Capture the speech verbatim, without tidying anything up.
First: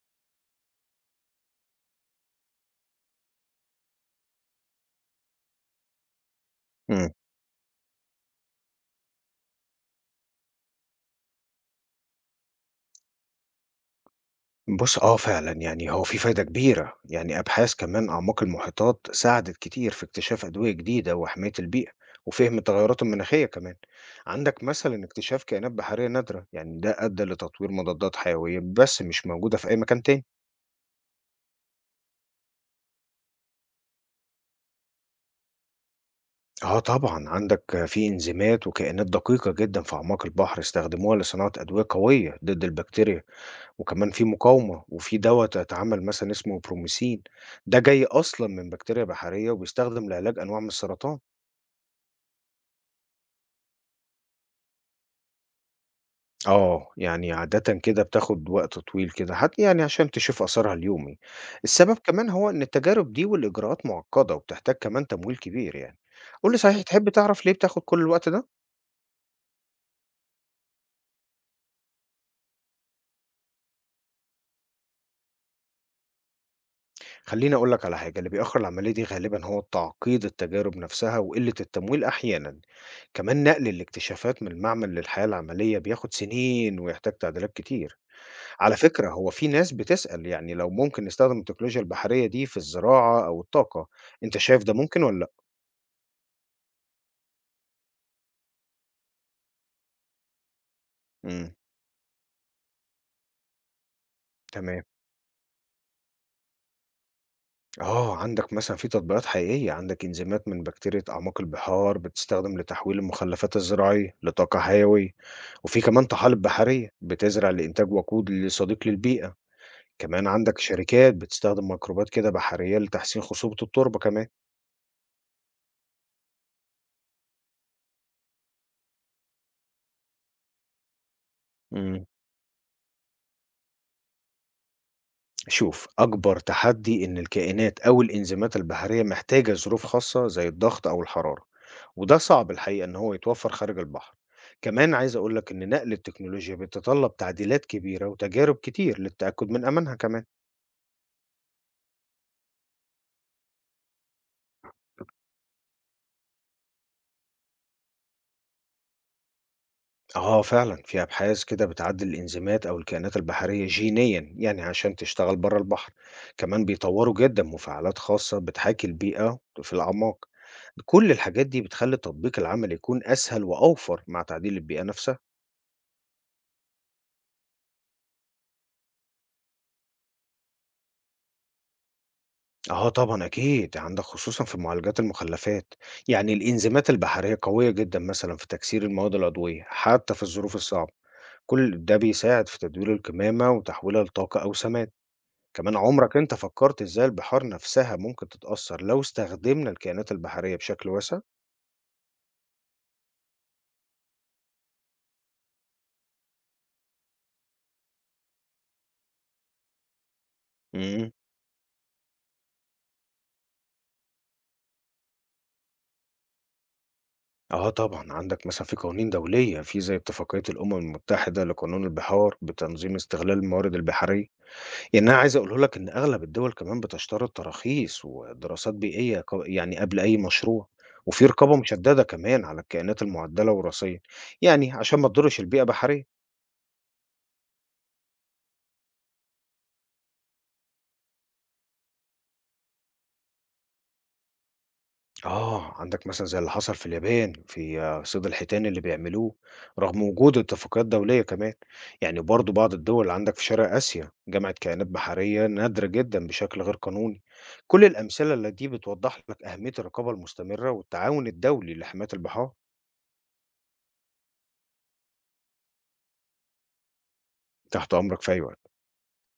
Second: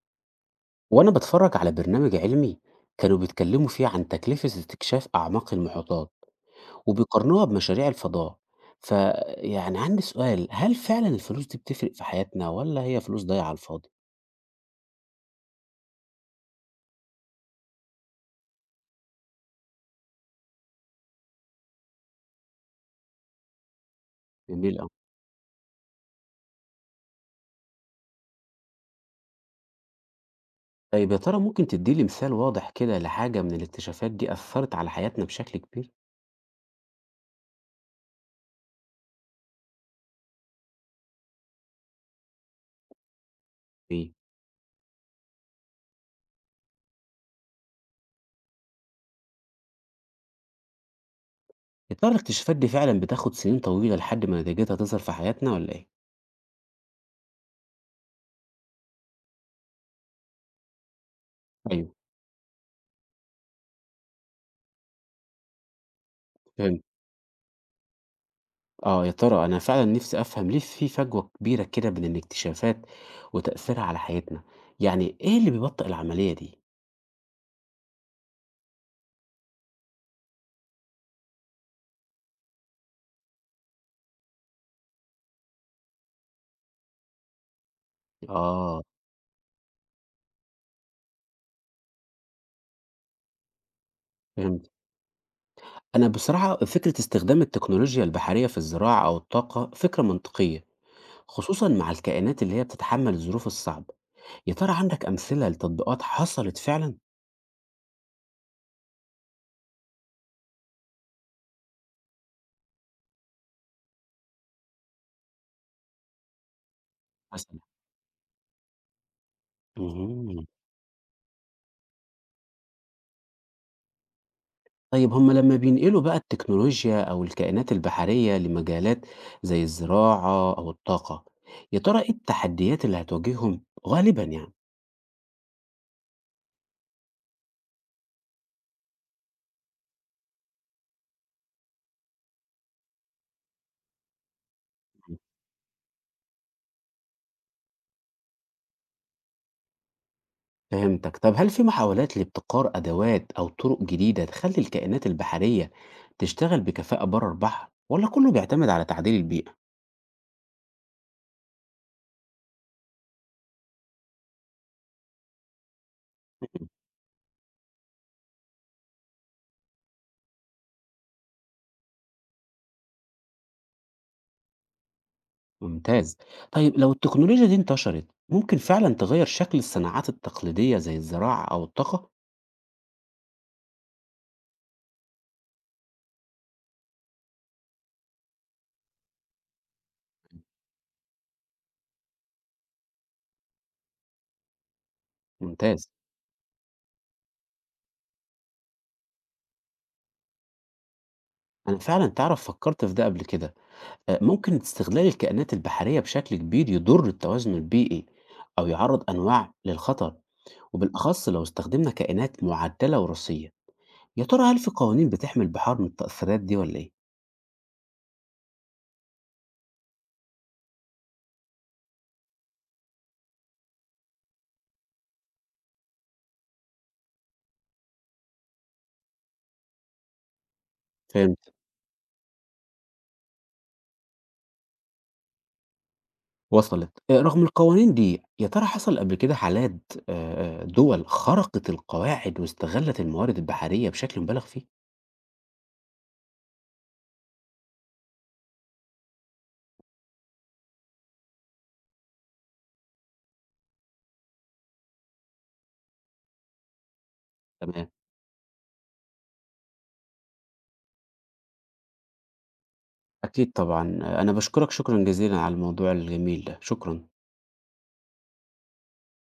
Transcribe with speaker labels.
Speaker 1: وأنا بتفرج على برنامج علمي، كانوا بيتكلموا فيه عن تكلفة استكشاف أعماق المحيطات
Speaker 2: إمم.
Speaker 1: وبيقارنوها بمشاريع الفضاء. فيعني عندي سؤال، هل فعلا الفلوس دي بتفرق في حياتنا ولا هي فلوس ضايعة على الفاضي؟
Speaker 2: بُص آه فعلًا، يعني هو في فايدة كبيرة، يعني أبحاث كمان أعماق المحيطات ساعدت كتير في اكتشاف أدوية جديدة وحماية البيئة، وفهم التغيرات المناخية كمان. عندك
Speaker 1: جميل أوي.
Speaker 2: مثلًا اكتشاف كائنات بحرية نادرة، يعني ده أدى لتطوير مضادات حيوية بس مش موجودة في أي مكان تاني.
Speaker 1: طيب يا ترى ممكن تديلي مثال واضح كده لحاجة من الاكتشافات دي أثرت على حياتنا بشكل كبير؟
Speaker 2: آه طبعًا، عندك في إنزيمات وكائنات دقيقة جدًا في أعماق البحر استخدموها لصناعة أدوية قوية ضد البكتيريا. وكمان
Speaker 1: إيه؟
Speaker 2: في مقاومة، وفي دَوَّة اتعمل مثلًا اسمه بروميسين، ده جاي أصلًا من بكتيريا بحرية وبيستخدم لعلاج أنواع من السرطان.
Speaker 1: يا ترى الاكتشافات دي فعلا بتاخد سنين طويلة لحد ما نتيجتها تظهر في حياتنا ولا إيه؟
Speaker 2: آه، يعني عادةً كده بتاخد وقت طويل كده حت يعني عشان تشوف أثرها اليومي.
Speaker 1: أيوه.
Speaker 2: السبب كمان هو إن التجارب دي والإجراءات معقدة وبتحتاج كمان تمويل كبير يعني. قُل لي صحيح
Speaker 1: فهمت.
Speaker 2: تحب تعرف ليه بتاخد كل الوقت ده؟
Speaker 1: آه، يا ترى أنا فعلا نفسي أفهم ليه في فجوة كبيرة كده بين الاكتشافات وتأثيرها على حياتنا. يعني إيه اللي بيبطئ العملية دي؟
Speaker 2: خليني أقول لك على حاجة اللي بيأخر العملية دي غالبا هو تعقيد التجارب نفسها وقلة التمويل أحيانا. كمان نقل الاكتشافات من المعمل للحياة العملية بياخد سنين ويحتاج تعديلات كتير. على
Speaker 1: آه.
Speaker 2: فكرة هو في ناس بتسأل يعني لو ممكن نستخدم التكنولوجيا البحرية دي في الزراعة أو الطاقة. أنت شايف
Speaker 1: فهمت.
Speaker 2: ده ممكن ولا لأ؟
Speaker 1: أنا بصراحة فكرة استخدام التكنولوجيا البحرية في الزراعة أو الطاقة فكرة منطقية،
Speaker 2: مم.
Speaker 1: خصوصا مع الكائنات اللي هي بتتحمل الظروف الصعبة. يا ترى
Speaker 2: تمام.
Speaker 1: عندك أمثلة لتطبيقات حصلت فعلا؟
Speaker 2: آه، عندك مثلًا في تطبيقات حقيقية، عندك إنزيمات من بكتيريا أعماق البحار بتستخدم لتحويل المخلفات الزراعية لطاقة حيوية، وفي كمان طحالب بحرية بتزرع
Speaker 1: مثلا.
Speaker 2: لإنتاج وقود ل صديق للبيئة، كمان
Speaker 1: مهم.
Speaker 2: عندك شركات بتستخدم ميكروبات كده بحرية لتحسين خصوبة التربة كمان.
Speaker 1: طيب هم لما بينقلوا بقى التكنولوجيا أو الكائنات البحرية لمجالات زي الزراعة أو الطاقة، يا ترى
Speaker 2: إمم.
Speaker 1: إيه التحديات اللي هتواجههم غالبا يعني؟
Speaker 2: شوف أكبر تحدي إن الكائنات أو الإنزيمات البحرية محتاجة ظروف خاصة زي الضغط أو الحرارة، وده صعب الحقيقة إن هو يتوفر خارج البحر. كمان عايز أقولك إن نقل التكنولوجيا بيتطلب تعديلات كبيرة وتجارب كتير للتأكد من أمانها كمان.
Speaker 1: فهمتك. طب هل في محاولات لابتكار أدوات أو طرق جديدة تخلي الكائنات البحرية تشتغل بكفاءة بره البحر، ولا كله بيعتمد على تعديل البيئة؟
Speaker 2: آه فعلًا، في أبحاث كده بتعدّل الإنزيمات أو الكائنات البحرية جينيًا، يعني عشان تشتغل برّه البحر، كمان بيطوّروا جدًا مفاعلات خاصة بتحاكي البيئة في الأعماق، كل الحاجات دي بتخلّي التطبيق العملي يكون أسهل وأوفر مع تعديل البيئة نفسها.
Speaker 1: ممتاز. طيب لو التكنولوجيا دي انتشرت ممكن فعلا تغير شكل الصناعات التقليدية زي الزراعة أو الطاقة؟
Speaker 2: آه طبعًا أكيد، عندك خصوصًا في معالجات المخلفات، يعني الإنزيمات البحرية قوية جدًا مثلًا في تكسير المواد العضوية حتى في الظروف الصعبة، كل ده بيساعد في تدوير الكمامة وتحويلها لطاقة أو سماد. كمان
Speaker 1: ممتاز.
Speaker 2: عمرك أنت فكرت إزاي البحار نفسها ممكن تتأثر لو استخدمنا الكائنات البحرية بشكل واسع؟
Speaker 1: أنا فعلا تعرف فكرت في ده قبل كده. آه، ممكن استغلال الكائنات البحرية بشكل كبير يضر التوازن البيئي أو يعرض أنواع للخطر،
Speaker 2: امم.
Speaker 1: وبالأخص لو استخدمنا كائنات معدلة وراثية. يا ترى هل في قوانين بتحمي البحار من التأثيرات دي ولا إيه؟
Speaker 2: اه طبعا عندك مثلا في قوانين دولية في زي اتفاقية الأمم المتحدة لقانون البحار بتنظيم استغلال الموارد البحرية. يعني أنا عايز أقوله لك إن أغلب الدول كمان بتشترط تراخيص ودراسات بيئية ق- يعني قبل أي مشروع، وفي
Speaker 1: فهمت.
Speaker 2: رقابة مشددة كمان على الكائنات المعدلة وراثيا، يعني عشان ما تضرش البيئة بحرية.
Speaker 1: وصلت. آه، رغم القوانين دي يا ترى حصل قبل كده حالات، آه، آه، دول خرقت القواعد واستغلت الموارد البحرية بشكل مبالغ فيه؟
Speaker 2: آه، عندك مثلًا زي اللي حصل في اليابان في آه، صيد الحيتان اللي بيعملوه، رغم وجود اتفاقيات دولية كمان، يعني برضه بعض الدول اللي عندك في شرق آسيا جمعت كائنات بحرية نادرة جدًا بشكل غير قانوني، كل
Speaker 1: تمام.
Speaker 2: الأمثلة اللي دي بتوضح لك أهمية الرقابة المستمرة والتعاون الدولي لحماية البحار،
Speaker 1: أكيد طبعا. آه، أنا بشكرك شكرا جزيلا على الموضوع الجميل ده. شكرا.
Speaker 2: تحت أمرك في أي وقت.